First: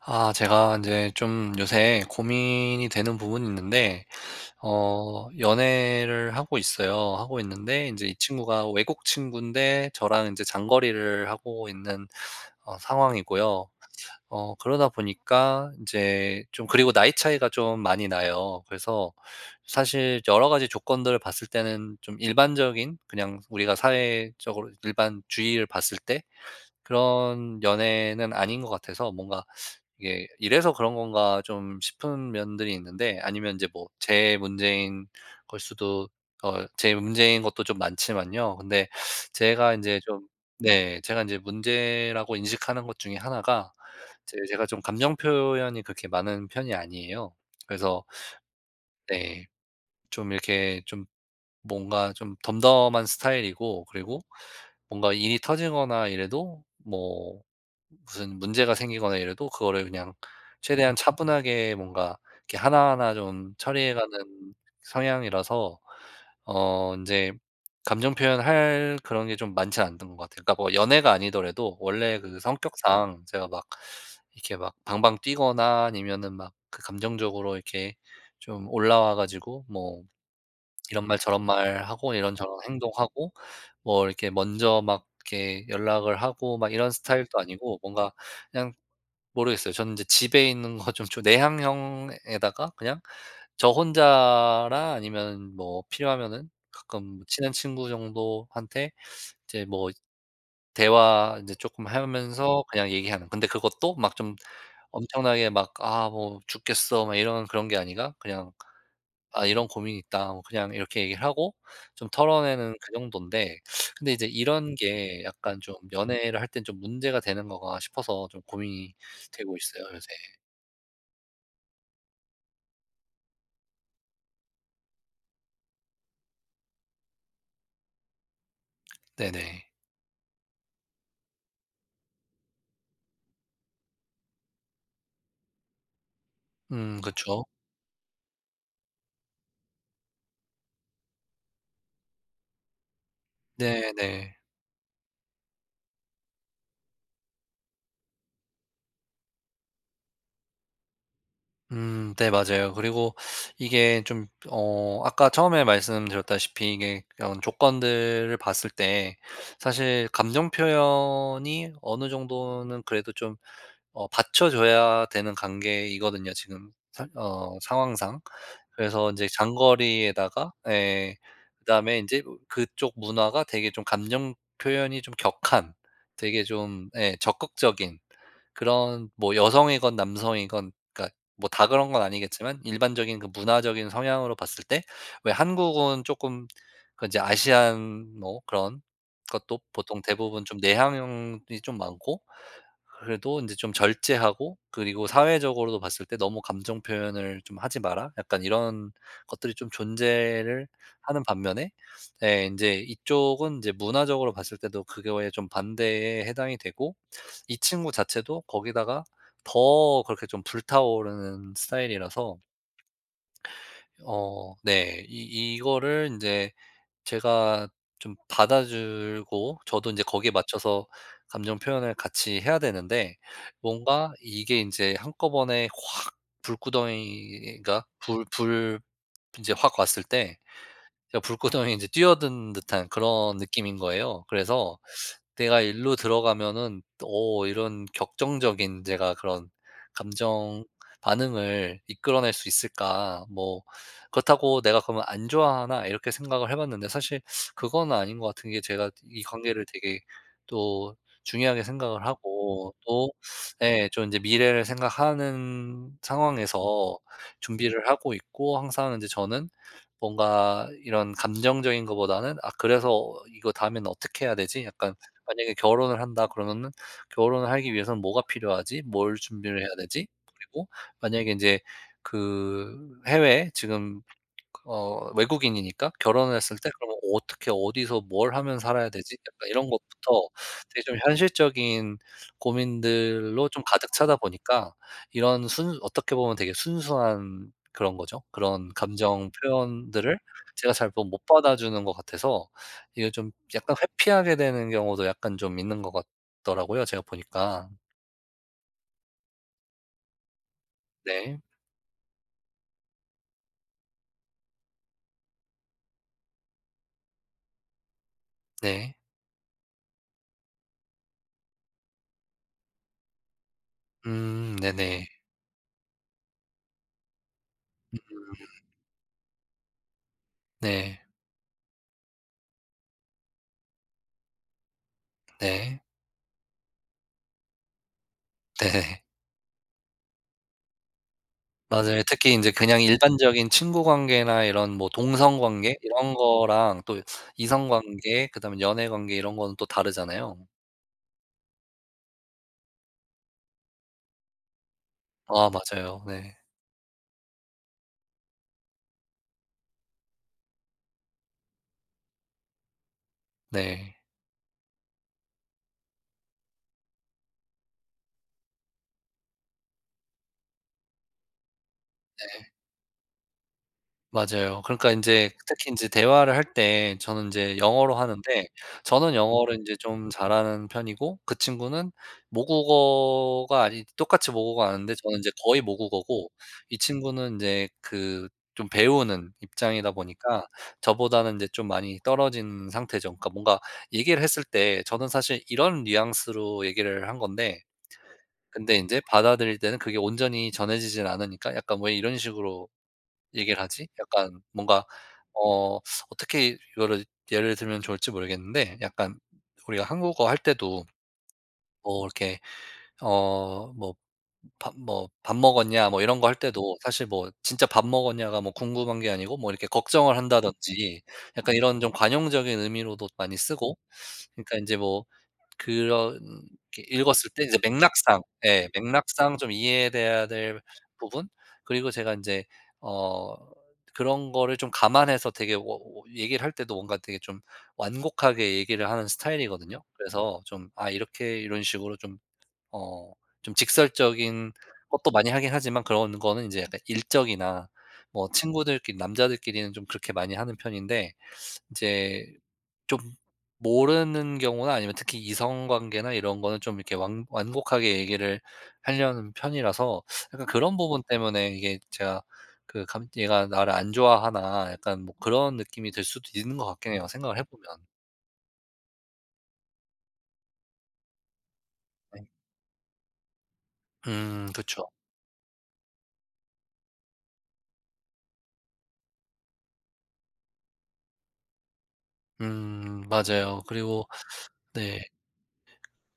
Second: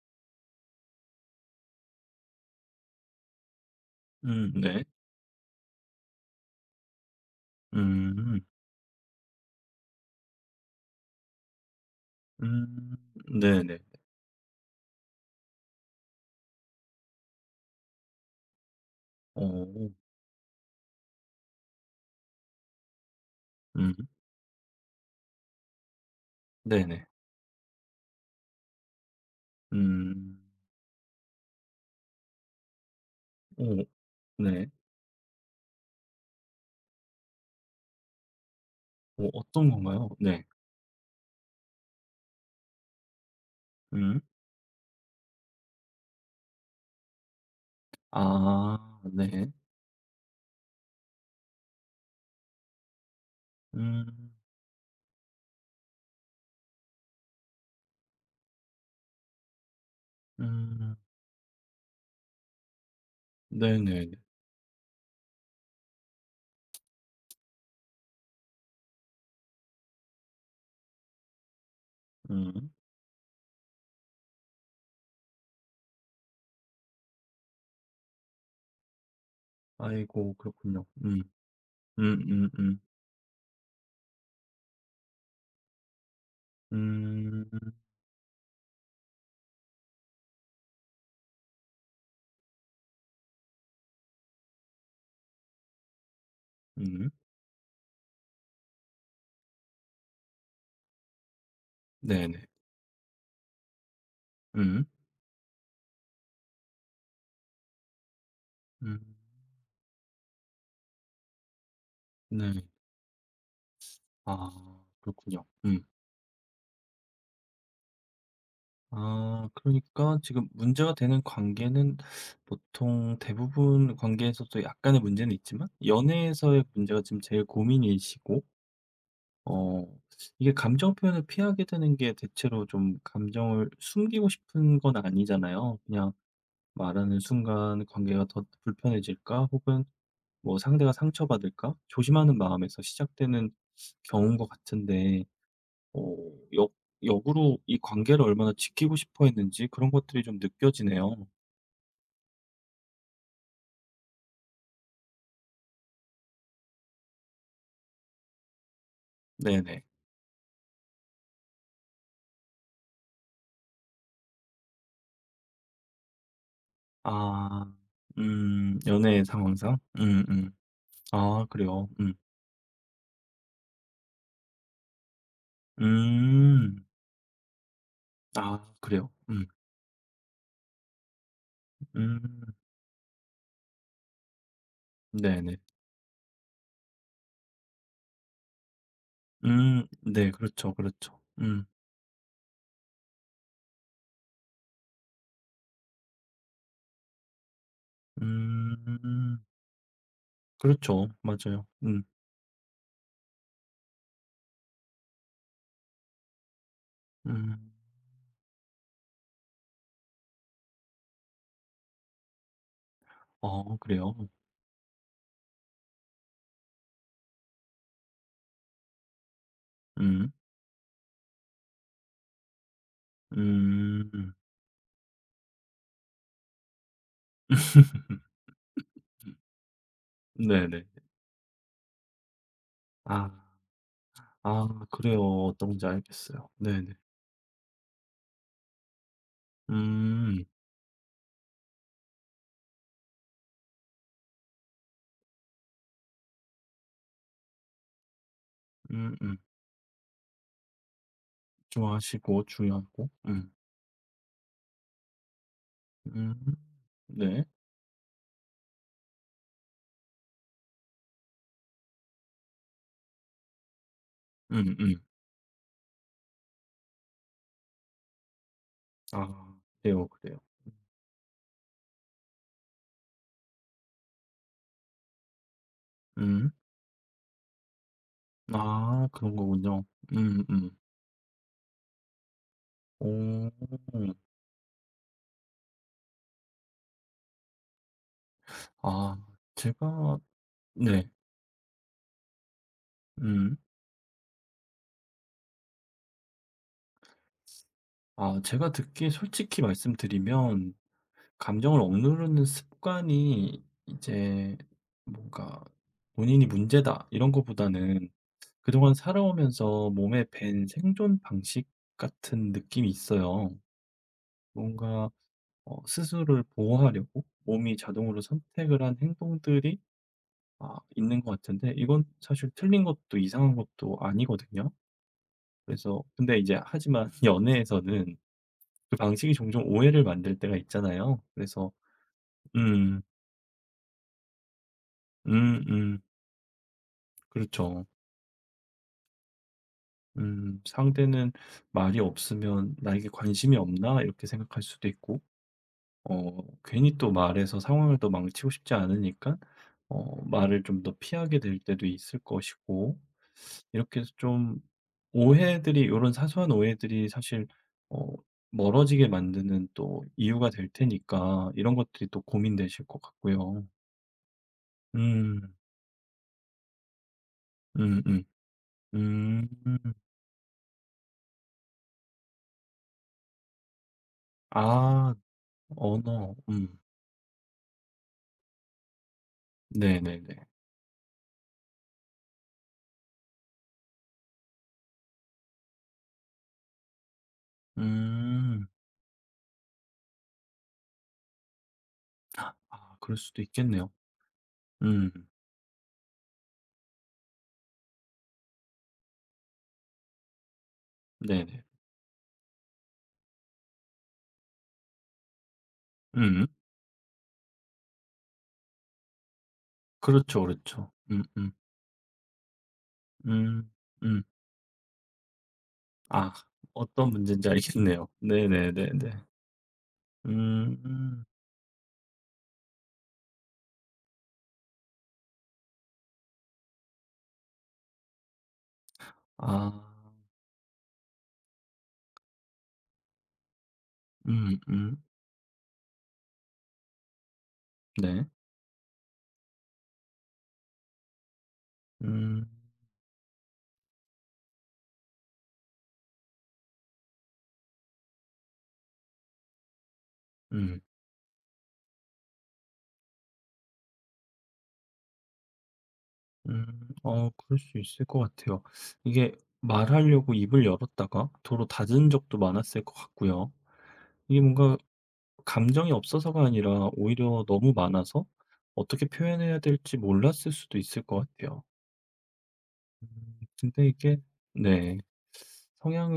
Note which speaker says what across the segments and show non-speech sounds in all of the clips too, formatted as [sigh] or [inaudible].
Speaker 1: 아, 제가 이제 좀 요새 고민이 되는 부분이 있는데,
Speaker 2: 네.
Speaker 1: 연애를 하고 있어요. 하고 있는데 이제 이
Speaker 2: 음.
Speaker 1: 친구가 외국 친구인데 저랑 이제 장거리를 하고 있는
Speaker 2: 음
Speaker 1: 상황이고요.
Speaker 2: 네네.
Speaker 1: 그러다 보니까 이제 좀, 그리고 나이 차이가 좀 많이 나요. 그래서
Speaker 2: 어.
Speaker 1: 사실 여러 가지 조건들을 봤을 때는 좀 일반적인, 그냥 우리가
Speaker 2: 음
Speaker 1: 사회적으로 일반 주의를 봤을 때
Speaker 2: 네네.
Speaker 1: 그런 연애는 아닌 것 같아서, 뭔가 이게
Speaker 2: 음.
Speaker 1: '이래서 그런 건가.' 좀 싶은 면들이 있는데, 아니면 이제
Speaker 2: 오
Speaker 1: 뭐 제
Speaker 2: 네.
Speaker 1: 문제인 걸 수도 어 제 문제인 것도 좀 많지만요. 근데
Speaker 2: 어떤
Speaker 1: 제가 인제
Speaker 2: 건가요?
Speaker 1: 좀
Speaker 2: 네.
Speaker 1: 네, 제가 인제 문제라고 인식하는 것 중에 하나가
Speaker 2: 음.
Speaker 1: 제 제가 좀 감정 표현이 그렇게 많은 편이 아니에요. 그래서.
Speaker 2: 아
Speaker 1: 네.
Speaker 2: 네.
Speaker 1: 좀 이렇게 좀 뭔가 좀 덤덤한 스타일이고, 그리고
Speaker 2: 음.
Speaker 1: 뭔가 일이 터지거나 이래도, 뭐 무슨 문제가 생기거나 이래도 그거를 그냥 최대한
Speaker 2: 음.
Speaker 1: 차분하게, 뭔가 이렇게 하나하나 좀 처리해
Speaker 2: 네네네.
Speaker 1: 가는 성향이라서 이제 감정 표현할 그런 게 좀 많지는 않던 것 같아요. 그러니까 뭐 연애가 아니더라도 원래 그
Speaker 2: 음.
Speaker 1: 성격상 제가 막 이렇게 막 방방 뛰거나 아니면은 막 그 감정적으로 이렇게 좀 올라와 가지고, 뭐
Speaker 2: 아이고 그렇군요.
Speaker 1: 이런 말
Speaker 2: 음.
Speaker 1: 저런 말 하고 이런저런
Speaker 2: 음.
Speaker 1: 행동하고, 뭐 이렇게 먼저 막 이렇게 연락을 하고 막 이런 스타일도
Speaker 2: 음.
Speaker 1: 아니고, 뭔가 그냥 모르겠어요. 저는 이제 집에 있는 거 좀 내향형에다가 그냥 저 혼자라, 아니면 뭐 필요하면은 가끔
Speaker 2: 음,
Speaker 1: 뭐 친한 친구 정도한테 이제 뭐 대화 이제 조금
Speaker 2: 네네.
Speaker 1: 하면서 그냥 얘기하는, 근데 그것도 막 좀
Speaker 2: 음.
Speaker 1: 엄청나게 막 '아 뭐 죽겠어.' 막 이런 그런 게 아니라, 그냥
Speaker 2: 음.
Speaker 1: "아 이런 고민이 있다." 뭐 그냥 이렇게 얘기를 하고 좀
Speaker 2: 네.
Speaker 1: 털어내는 그 정도인데, 근데 이제 이런
Speaker 2: 아
Speaker 1: 게
Speaker 2: 그렇군요.
Speaker 1: 약간 좀
Speaker 2: 음.
Speaker 1: 연애를 할 땐 좀 문제가 되는 거가 싶어서 좀 고민이
Speaker 2: 아
Speaker 1: 되고 있어요 요새.
Speaker 2: 그러니까 지금 문제가 되는 관계는 보통 대부분 관계에서도 약간의 문제는 있지만 연애에서의 문제가 지금 제일 고민이시고,
Speaker 1: 네네.
Speaker 2: 어 이게 감정 표현을 피하게 되는 게 대체로 좀 감정을 숨기고 싶은 건 아니잖아요. 그냥
Speaker 1: 음,
Speaker 2: 말하는
Speaker 1: 그쵸.
Speaker 2: 순간 관계가 더 불편해질까 혹은 뭐 상대가 상처받을까 조심하는 마음에서 시작되는
Speaker 1: 네네.
Speaker 2: 경우인 것 같은데, 어 역 역으로 이 관계를 얼마나 지키고 싶어 했는지 그런 것들이 좀 느껴지네요.
Speaker 1: 네 맞아요. 그리고 이게 좀 아까 처음에 말씀드렸다시피 이게 그런 조건들을 봤을 때
Speaker 2: 네네.
Speaker 1: 사실 감정 표현이 어느 정도는 그래도 좀 받쳐줘야 되는 관계이거든요 지금, 사 어
Speaker 2: 아.
Speaker 1: 상황상.
Speaker 2: 음.
Speaker 1: 그래서 이
Speaker 2: 연애
Speaker 1: 제
Speaker 2: 상황상? 음음.
Speaker 1: 장거리에다가, 예,
Speaker 2: 아 그래요?
Speaker 1: 그다음에 이
Speaker 2: 음.
Speaker 1: 제 그쪽 문화가 되게 좀 감정 표현이 좀 격한, 되게
Speaker 2: 음.
Speaker 1: 좀, 예, 적극적인,
Speaker 2: 아 그래요?
Speaker 1: 그런 뭐
Speaker 2: 음.
Speaker 1: 여성이건 남성이건, 그러니까 뭐 다 그런 건
Speaker 2: 음.
Speaker 1: 아니겠지만 일반적인 그 문화적인 성향으로 봤을 때 왜
Speaker 2: 네네.
Speaker 1: 한국은 조금 그제 아시안 뭐 그런 것도
Speaker 2: 음.
Speaker 1: 보통
Speaker 2: 네.
Speaker 1: 대부분 좀
Speaker 2: 그렇죠, 그렇죠.
Speaker 1: 내향형이
Speaker 2: 음.
Speaker 1: 좀 많고, 그래도 인제 좀 절제하고 그리고 사회적으로도 봤을 때 "너무 감정 표현을 좀 하지 마라." 약간 이런
Speaker 2: 음.
Speaker 1: 것들이 좀 존재를
Speaker 2: 그렇죠.
Speaker 1: 하는
Speaker 2: 맞아요.
Speaker 1: 반면에,
Speaker 2: 음.
Speaker 1: 예, 인제 이쪽은 인제 문화적으로 봤을 때도 그거에 좀 반대에 해당이 되고, 이
Speaker 2: 음.
Speaker 1: 친구 자체도 거기다가 더 그렇게 좀 불타오르는 스타일이라서
Speaker 2: 어 그래요?
Speaker 1: 네, 이 이거를 인제 제가 좀 받아 주고 저도 인제 거기에
Speaker 2: 음.
Speaker 1: 맞춰서 감정 표현을 같이 해야 되는데, 뭔가
Speaker 2: 음.
Speaker 1: 이게 인제 한꺼번에 확 불구덩이가
Speaker 2: [laughs]
Speaker 1: 불 불 인제 확 왔을 때
Speaker 2: 네네.
Speaker 1: 제가 불구덩이에 인제 뛰어든 듯한
Speaker 2: 아.
Speaker 1: 그런 느낌인 거예요.
Speaker 2: 아
Speaker 1: 그래서
Speaker 2: 그래요.
Speaker 1: 내가
Speaker 2: 어떤지
Speaker 1: 일로
Speaker 2: 알겠어요.
Speaker 1: 들어가면은,
Speaker 2: 네네.
Speaker 1: 오, 이런 격정적인 제가 그런
Speaker 2: 음.
Speaker 1: 감정 반응을 이끌어낼 수 있을까? 뭐 그렇다고 내가 그러면 안 좋아하나? 이렇게 생각을 해 봤는데 사실 그건 아닌 것 같은 게 제가
Speaker 2: 음
Speaker 1: 이
Speaker 2: 음.
Speaker 1: 관계를 되게 또 중요하게 생각을
Speaker 2: 좋아하시고
Speaker 1: 하고
Speaker 2: 중요하고.
Speaker 1: 또,
Speaker 2: 음.
Speaker 1: 예, 좀 이제 미래를 생각하는
Speaker 2: 음.
Speaker 1: 상황에서
Speaker 2: 네.
Speaker 1: 준비를 하고 있고, 항상 이제 저는 뭔가 이런 감정적인 것보다는 '아 그래서 이거 다엔 어떻게 해야 되지?'
Speaker 2: 음
Speaker 1: 약간,
Speaker 2: 음.
Speaker 1: 만약에 결혼을 한다 그러면은 결혼을 하기 위해서는 뭐가 필요하지? 뭘
Speaker 2: 아
Speaker 1: 준비를 해야 되지?
Speaker 2: 그래요, 그래요.
Speaker 1: 그리고 만약에 인제 그 해외 지금 외국인이니까
Speaker 2: 음.
Speaker 1: 결혼했을 때 그러면 '어떻게 어디서 뭘 하면 살아야
Speaker 2: 아
Speaker 1: 되지?'
Speaker 2: 그런
Speaker 1: 약간 이런
Speaker 2: 거군요.
Speaker 1: 것부터
Speaker 2: 음음.
Speaker 1: 되게 좀 현실적인 고민들로
Speaker 2: 오.
Speaker 1: 좀 가득 차다 보니까, 이런 순 어떻게 보면 되게 순수한 그런 거죠. 그런
Speaker 2: 아
Speaker 1: 감정 표현들을
Speaker 2: 제가
Speaker 1: 제가 잘 뭐
Speaker 2: 네.
Speaker 1: 못 받아주는 것 같아서 이게 좀
Speaker 2: 음.
Speaker 1: 약간 회피하게 되는 경우도 약간 좀 있는 것 같더라고요, 제가 보니까.
Speaker 2: 아 제가 듣기에 솔직히 말씀드리면
Speaker 1: 네.
Speaker 2: 감정을 억누르는 습관이 이제 뭔가 '본인이 문제다.' 이런 거보다는
Speaker 1: 네.
Speaker 2: 그동안 살아오면서 몸에 밴 생존 방식 같은 느낌이 있어요.
Speaker 1: 음, 네네.
Speaker 2: 뭔가 스스로를 보호하려고 몸이 자동으로
Speaker 1: 음,
Speaker 2: 선택을 한 행동들이
Speaker 1: 네.
Speaker 2: 있는 것 같은데 이건 사실 틀린 것도 이상한 것도 아니거든요.
Speaker 1: 네.
Speaker 2: 그래서 근데 이제 하지만 [laughs] 연애에서는 그
Speaker 1: 네네.
Speaker 2: 방식이 종종 오해를 만들 때가 있잖아요. 그래서
Speaker 1: 맞아요. 특히 인제 그냥
Speaker 2: 음,
Speaker 1: 일반적인 친구 관계나 이런 뭐 동성
Speaker 2: 음,
Speaker 1: 관계
Speaker 2: 음,
Speaker 1: 이런 거랑, 또 이성
Speaker 2: 그렇죠.
Speaker 1: 관계 그다음에 연애 관계 이런 거는 또 다르잖아요.
Speaker 2: 상대는 말이 없으면 나에게 관심이 없나 이렇게 생각할 수도 있고,
Speaker 1: 아, 맞아요. 네.
Speaker 2: 어 괜히 또 말해서 상황을 더 망치고 싶지 않으니까 말을 좀 더 피하게 될 때도 있을 것이고,
Speaker 1: 네.
Speaker 2: 이렇게 해서 좀 오해들이 이런 사소한 오해들이 사실 어 멀어지게 만드는 또 이유가 될 테니까 이런 것들이 또
Speaker 1: 네.
Speaker 2: 고민되실 것 같고요.
Speaker 1: 맞아요. 그러니까 인제
Speaker 2: 음.
Speaker 1: 특히 인제 대화를 할 때 저는 인제 영어로
Speaker 2: 음음.
Speaker 1: 하는데 저는
Speaker 2: 음.
Speaker 1: 영어를 인제 좀 잘하는 편이고, 그 친구는 모국어가 아니 똑같이 모국어가 아는데
Speaker 2: 아
Speaker 1: 저는 인제 거의 모국어고,
Speaker 2: 언어.
Speaker 1: 이
Speaker 2: 음.
Speaker 1: 친구는 인제 그 좀 배우는 입장이다 보니까
Speaker 2: 네네네.
Speaker 1: 저보다는 인제 좀 많이 떨어진 상태죠. 그러니까 뭔가 얘기를 했을 때 저는 사실 이런 뉘앙스로 얘기를 한 건데,
Speaker 2: 음.
Speaker 1: 근데 인제 받아들일 때는 그게 온전히 전해지진 않으니까 약간 왜 이런 식으로
Speaker 2: 아 그럴 수도
Speaker 1: 얘기를 하지?
Speaker 2: 있겠네요.
Speaker 1: 약간 뭔가
Speaker 2: 음.
Speaker 1: 어 어떻게 이거를 예를 들면 좋을지 모르겠는데, 약간 우리가 한국어 할 때도
Speaker 2: 네네.
Speaker 1: 뭐 이렇게 어 뭐 뭐 "밥 먹었냐?" 뭐 이런 거 할
Speaker 2: 음.
Speaker 1: 때도 사실 뭐 진짜 "밥 먹었냐?"가 뭐 궁금한 게 아니고 뭐 이렇게 걱정을
Speaker 2: 그렇죠, 그렇죠.
Speaker 1: 한다든지,
Speaker 2: 음음.
Speaker 1: 약간 이런 좀 관용적인 의미로도 많이
Speaker 2: 음.
Speaker 1: 쓰고,
Speaker 2: 음.
Speaker 1: 그러니까 인제 뭐 그런
Speaker 2: 아
Speaker 1: 게
Speaker 2: 어떤
Speaker 1: 읽었을 때
Speaker 2: 문제인지
Speaker 1: 이제
Speaker 2: 알겠네요.
Speaker 1: 맥락상, 예,
Speaker 2: 네네네네.
Speaker 1: 맥락상 좀 이해돼야 될
Speaker 2: 음.
Speaker 1: 부분, 그리고 제가 인제 어 그런 거를 좀 감안해서 되게 워 워 얘기를 할 때도 뭔가 되게 좀 완곡하게 얘기를 하는 스타일이거든요.
Speaker 2: 아.
Speaker 1: 그래서 좀, 아, 이렇게 이런 식으로 좀 어 좀 직설적인
Speaker 2: 음 음.
Speaker 1: 것도 많이 하긴 하지만, 그런 거는 인제 약간 일적이나
Speaker 2: 네.
Speaker 1: 뭐 친구들끼리 남자들끼리는 좀 그렇게 많이 하는 편인데, 인제
Speaker 2: 음.
Speaker 1: 좀 모르는 경우나 아니면 특히 이성 관계나 이런 거는 좀 이렇게 완 완곡하게 얘기를 하려는 편이라서, 약간 그런
Speaker 2: 음.
Speaker 1: 부분 때문에 이게 제가 그 감 '얘가 나를 안 좋아하나.' 약간 뭐 그런 느낌이 들 수도 있는 것
Speaker 2: 음.
Speaker 1: 같긴 해요, 생각을 해
Speaker 2: 그럴
Speaker 1: 보면.
Speaker 2: 수 있을 것 같아요. 이게 말하려고 입을 열었다가 도로 닫은
Speaker 1: 네.
Speaker 2: 적도 많았을 것 같고요. 이게
Speaker 1: 음,
Speaker 2: 뭔가
Speaker 1: 그쵸.
Speaker 2: 감정이 없어서가 아니라 오히려 너무 많아서 어떻게 표현해야 될지 몰랐을 수도 있을 것 같아요.
Speaker 1: 음,
Speaker 2: 음
Speaker 1: 맞아요.
Speaker 2: 근데
Speaker 1: 그리고.
Speaker 2: 이게 네.
Speaker 1: 네.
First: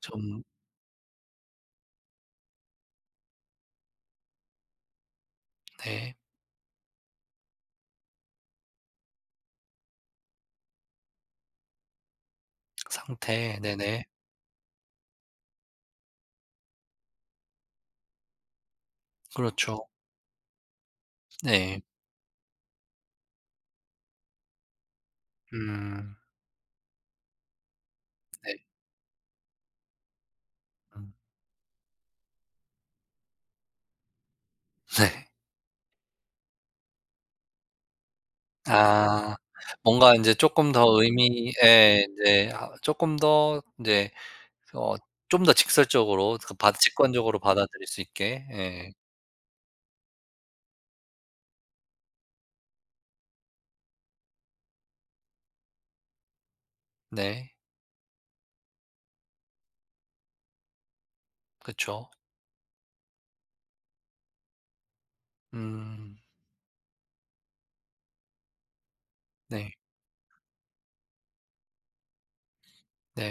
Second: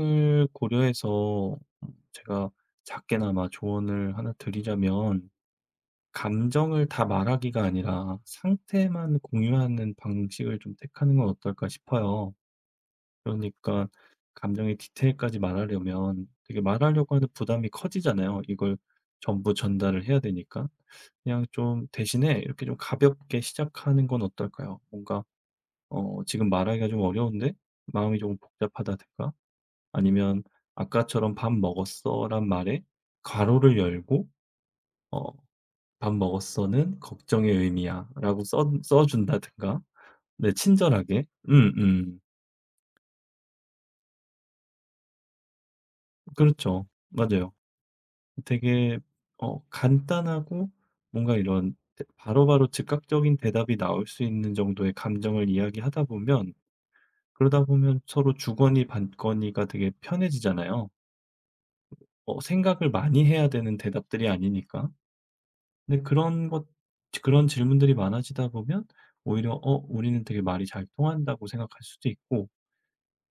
Speaker 1: 좀.
Speaker 2: 고려해서 제가 작게나마 조언을 하나 드리자면
Speaker 1: 네.
Speaker 2: 감정을 다 말하기가 아니라 상태만 공유하는 방식을 좀 택하는 건 어떨까 싶어요.
Speaker 1: 상태.
Speaker 2: 그러니까
Speaker 1: 네네.
Speaker 2: 감정의 디테일까지 말하려면 되게 말하려고 하는 부담이 커지잖아요. 이걸 전부
Speaker 1: 그렇죠.
Speaker 2: 전달을 해야 되니까. 그냥
Speaker 1: 네.
Speaker 2: 좀 대신에 이렇게 좀 가볍게 시작하는 건 어떨까요? 뭔가
Speaker 1: 음,
Speaker 2: 지금 말하기가 좀 어려운데 마음이 조금
Speaker 1: 네.
Speaker 2: 복잡하다든가, 아니면
Speaker 1: 음.
Speaker 2: "아까처럼 '밥 먹었어?'란 말에 괄호를 열고
Speaker 1: [laughs] 네.
Speaker 2: 어 '밥 먹었어.'는 걱정의 의미야."라고 써
Speaker 1: 아.
Speaker 2: 준다든가.
Speaker 1: 뭔가 인제
Speaker 2: 네
Speaker 1: 쪼끔 더
Speaker 2: 친절하게.
Speaker 1: 의미에
Speaker 2: 음음.
Speaker 1: 인제, 아, 쪼끔 더 인제 어 좀 더 직설적으로, 그 받
Speaker 2: 그렇죠.
Speaker 1: 직관적으로
Speaker 2: 맞아요.
Speaker 1: 받아들일 수 있게. 예.
Speaker 2: 되게 간단하고 뭔가 이런 대 바로바로 즉각적인 대답이 나올 수 있는 정도의 감정을 이야기하다 보면,
Speaker 1: 네.
Speaker 2: 그러다 보면 서로 주거니 받거니가 되게 편해지잖아요.
Speaker 1: 그쵸.
Speaker 2: 생각을 많이 해야 되는 대답들이 아니니까. 근데
Speaker 1: 음.
Speaker 2: 그런 질문들이 많아지다 보면 오히려
Speaker 1: 네.
Speaker 2: 우리는 되게 말이 잘 통한다고 생각할 수도 있고,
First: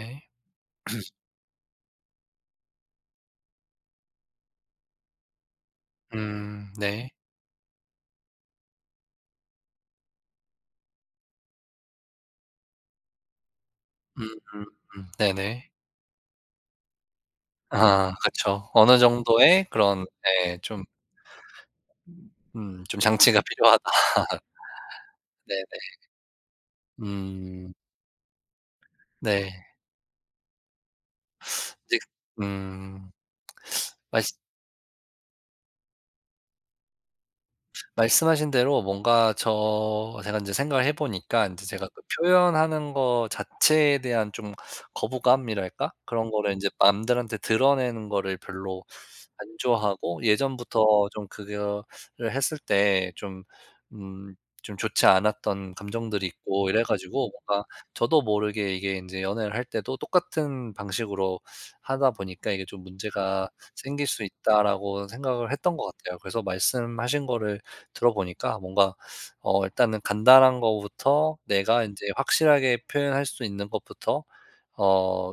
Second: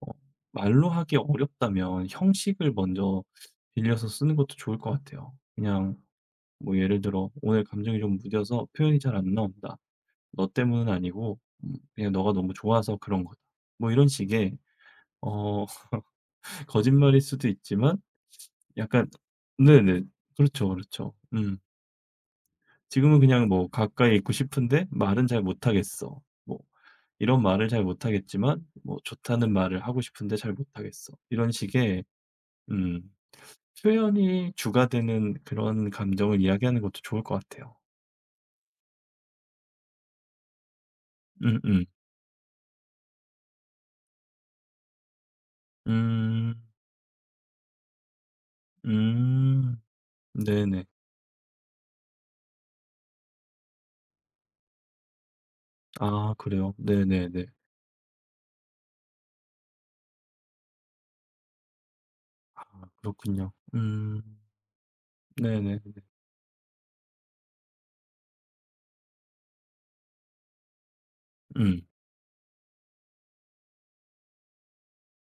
Speaker 2: 어 말로 하기 어렵다면 형식을 먼저 빌려서 쓰는 것도 좋을 것 같아요. 그냥
Speaker 1: 음,
Speaker 2: 뭐 예를
Speaker 1: 네.
Speaker 2: 들어 "오늘 감정이 좀 무뎌서 표현이 잘 안 나온다. 너 때문은 아니고 그냥 너가 너무 좋아서 그런 거다." 뭐 이런 식의 어
Speaker 1: 네네.
Speaker 2: [laughs] 거짓말일 수도 있지만
Speaker 1: 아, 그쵸. 어느
Speaker 2: 약간.
Speaker 1: 정도의
Speaker 2: 네네.
Speaker 1: 그런, 예,
Speaker 2: 그렇죠,
Speaker 1: 좀,
Speaker 2: 그렇죠. 음.
Speaker 1: 음, 좀
Speaker 2: 지금은
Speaker 1: 장치가 [laughs]
Speaker 2: 그냥 뭐
Speaker 1: 필요하다.
Speaker 2: "가까이 있고 싶은데 말은 잘
Speaker 1: 네네.
Speaker 2: 못하겠어." 뭐 "이런 말을
Speaker 1: 음.
Speaker 2: 잘 못하겠지만 뭐 좋다는
Speaker 1: 네.
Speaker 2: 말을 하고 싶은데 잘 못하겠어." 이런
Speaker 1: 이제
Speaker 2: 식의 음
Speaker 1: 음. 말씀
Speaker 2: 표현이 주가 되는 그런 감정을 이야기하는 것도 좋을 것 같아요.
Speaker 1: 말씀하신 대로 뭔가 제가 인제 생각을 해 보니까 인제
Speaker 2: 음음.
Speaker 1: 제가 그 표현하는 거 자체에 대한 좀 거부감이랄까? 그런 거를
Speaker 2: 음.
Speaker 1: 인제 남들한테 드러내는 거를 별로 안
Speaker 2: 음.
Speaker 1: 좋아하고
Speaker 2: 네네.
Speaker 1: 예전부터 좀 그거를 했을 때 좀 음 좀 좋지 않았던 감정들이
Speaker 2: 아
Speaker 1: 있고
Speaker 2: 그래요?
Speaker 1: 이래 가지고,
Speaker 2: 네네네.
Speaker 1: 뭔가 저도 모르게 이게 인제 연애를 할 때도 똑같은 방식으로 하다 보니까
Speaker 2: 아
Speaker 1: '이게 좀 문제가
Speaker 2: 그렇군요.
Speaker 1: 생길 수
Speaker 2: 음.
Speaker 1: 있다.'라고 생각을 했던
Speaker 2: 네네네.
Speaker 1: 것 같아요. 그래서 말씀하신 거를 들어보니까 뭔가 일단은 간단한 거부터,
Speaker 2: 음.
Speaker 1: 내가 인제 확실하게 표현할 수 있는 것부터 어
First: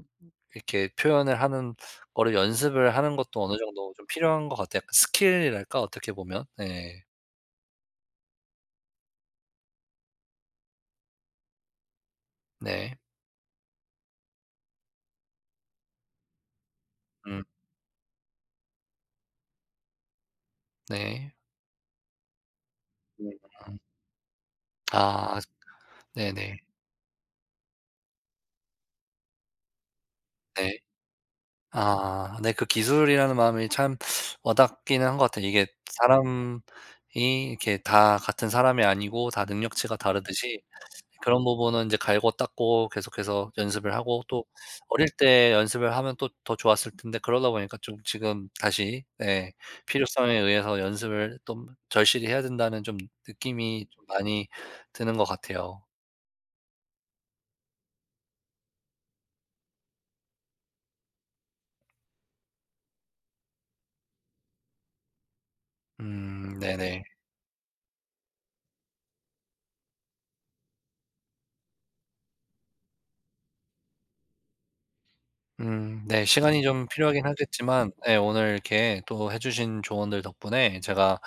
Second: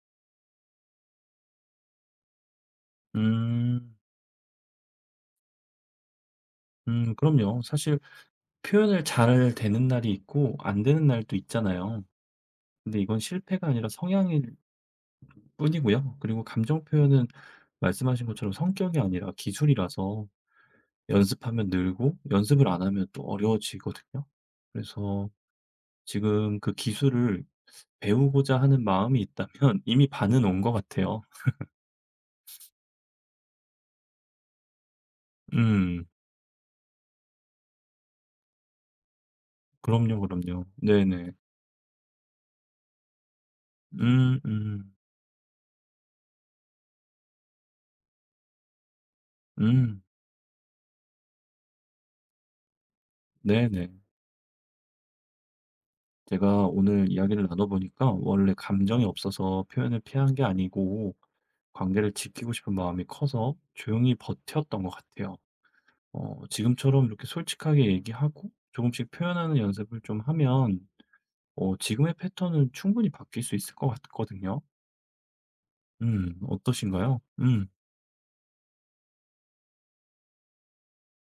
Speaker 1: 이렇게 표현을 하는 거를 연습을 하는 것도 어느 정도
Speaker 2: 음.
Speaker 1: 좀 필요한 것 같아요. 약간 스킬이랄까 어떻게 보면. 네.
Speaker 2: 그럼요. 사실 표현을 잘 되는 날이 있고 안 되는 날도 있잖아요.
Speaker 1: 네.
Speaker 2: 근데 이건 실패가 아니라 성향일 뿐이고요. 그리고 감정 표현은
Speaker 1: 음,
Speaker 2: 말씀하신 것처럼 성격이 아니라 기술이라서
Speaker 1: 네.
Speaker 2: 연습하면 늘고 연습을 안 하면 또
Speaker 1: 음.
Speaker 2: 어려워지거든요. 그래서
Speaker 1: 아, 네네.
Speaker 2: 지금 그 기술을 배우고자 하는 마음이 있다면 [laughs] 이미 반은 온 것
Speaker 1: 네.
Speaker 2: 같아요.
Speaker 1: 아, 네, 그 기술이라는 마음이 참 와닿기는 한 것 같아요. 이게
Speaker 2: 음.
Speaker 1: 사람이 이렇게 다 같은 사람이 아니고 다 능력치가
Speaker 2: 그럼요,
Speaker 1: 다르듯이
Speaker 2: 그럼요. 네네.
Speaker 1: 그런 부분은 이제 갈고 닦고 계속해서 연습을 하고,
Speaker 2: 음
Speaker 1: 또
Speaker 2: 음.
Speaker 1: 어릴 때 연습을 하면 또 더 좋았을 텐데 그러다 보니까 좀 지금 다시, 예,
Speaker 2: 음.
Speaker 1: 필요성에 의해서 연습을 좀 절실히 해야 된다는 좀 느낌이
Speaker 2: 네네.
Speaker 1: 좀 많이 드는 것 같아요.
Speaker 2: 제가 오늘 이야기를 나눠 보니까 원래 감정이 없어서 표현을 피한 게 아니고 관계를 지키고 싶은 마음이 커서 조용히 버텼던 것 같아요.
Speaker 1: 음, 네네.
Speaker 2: 지금처럼 이렇게 솔직하게 얘기하고 조금씩 표현하는 연습을 좀 하면 지금의 패턴은 충분히 바뀔 수 있을 것 같거든요.
Speaker 1: 음, 네, 시간이 좀
Speaker 2: 어떠신가요?
Speaker 1: 필요하긴 하겠지만, 네, 오늘 이렇게 또 해 주신 조언들 덕분에 제가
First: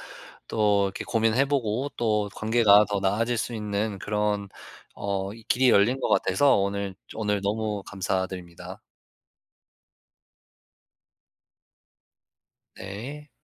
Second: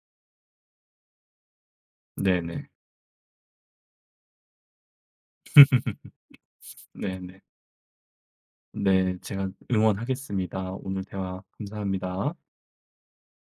Speaker 1: 또 이렇게 고민해 보고, 또
Speaker 2: 네네.
Speaker 1: 관계가, 네, 더 나아질 수 있는 그런 이 길이 열린 것 같아서 오늘
Speaker 2: 네네.
Speaker 1: 너무 감사드립니다.
Speaker 2: 네. 제가 응원하겠습니다. 오늘 대화 감사합니다.
Speaker 1: 네.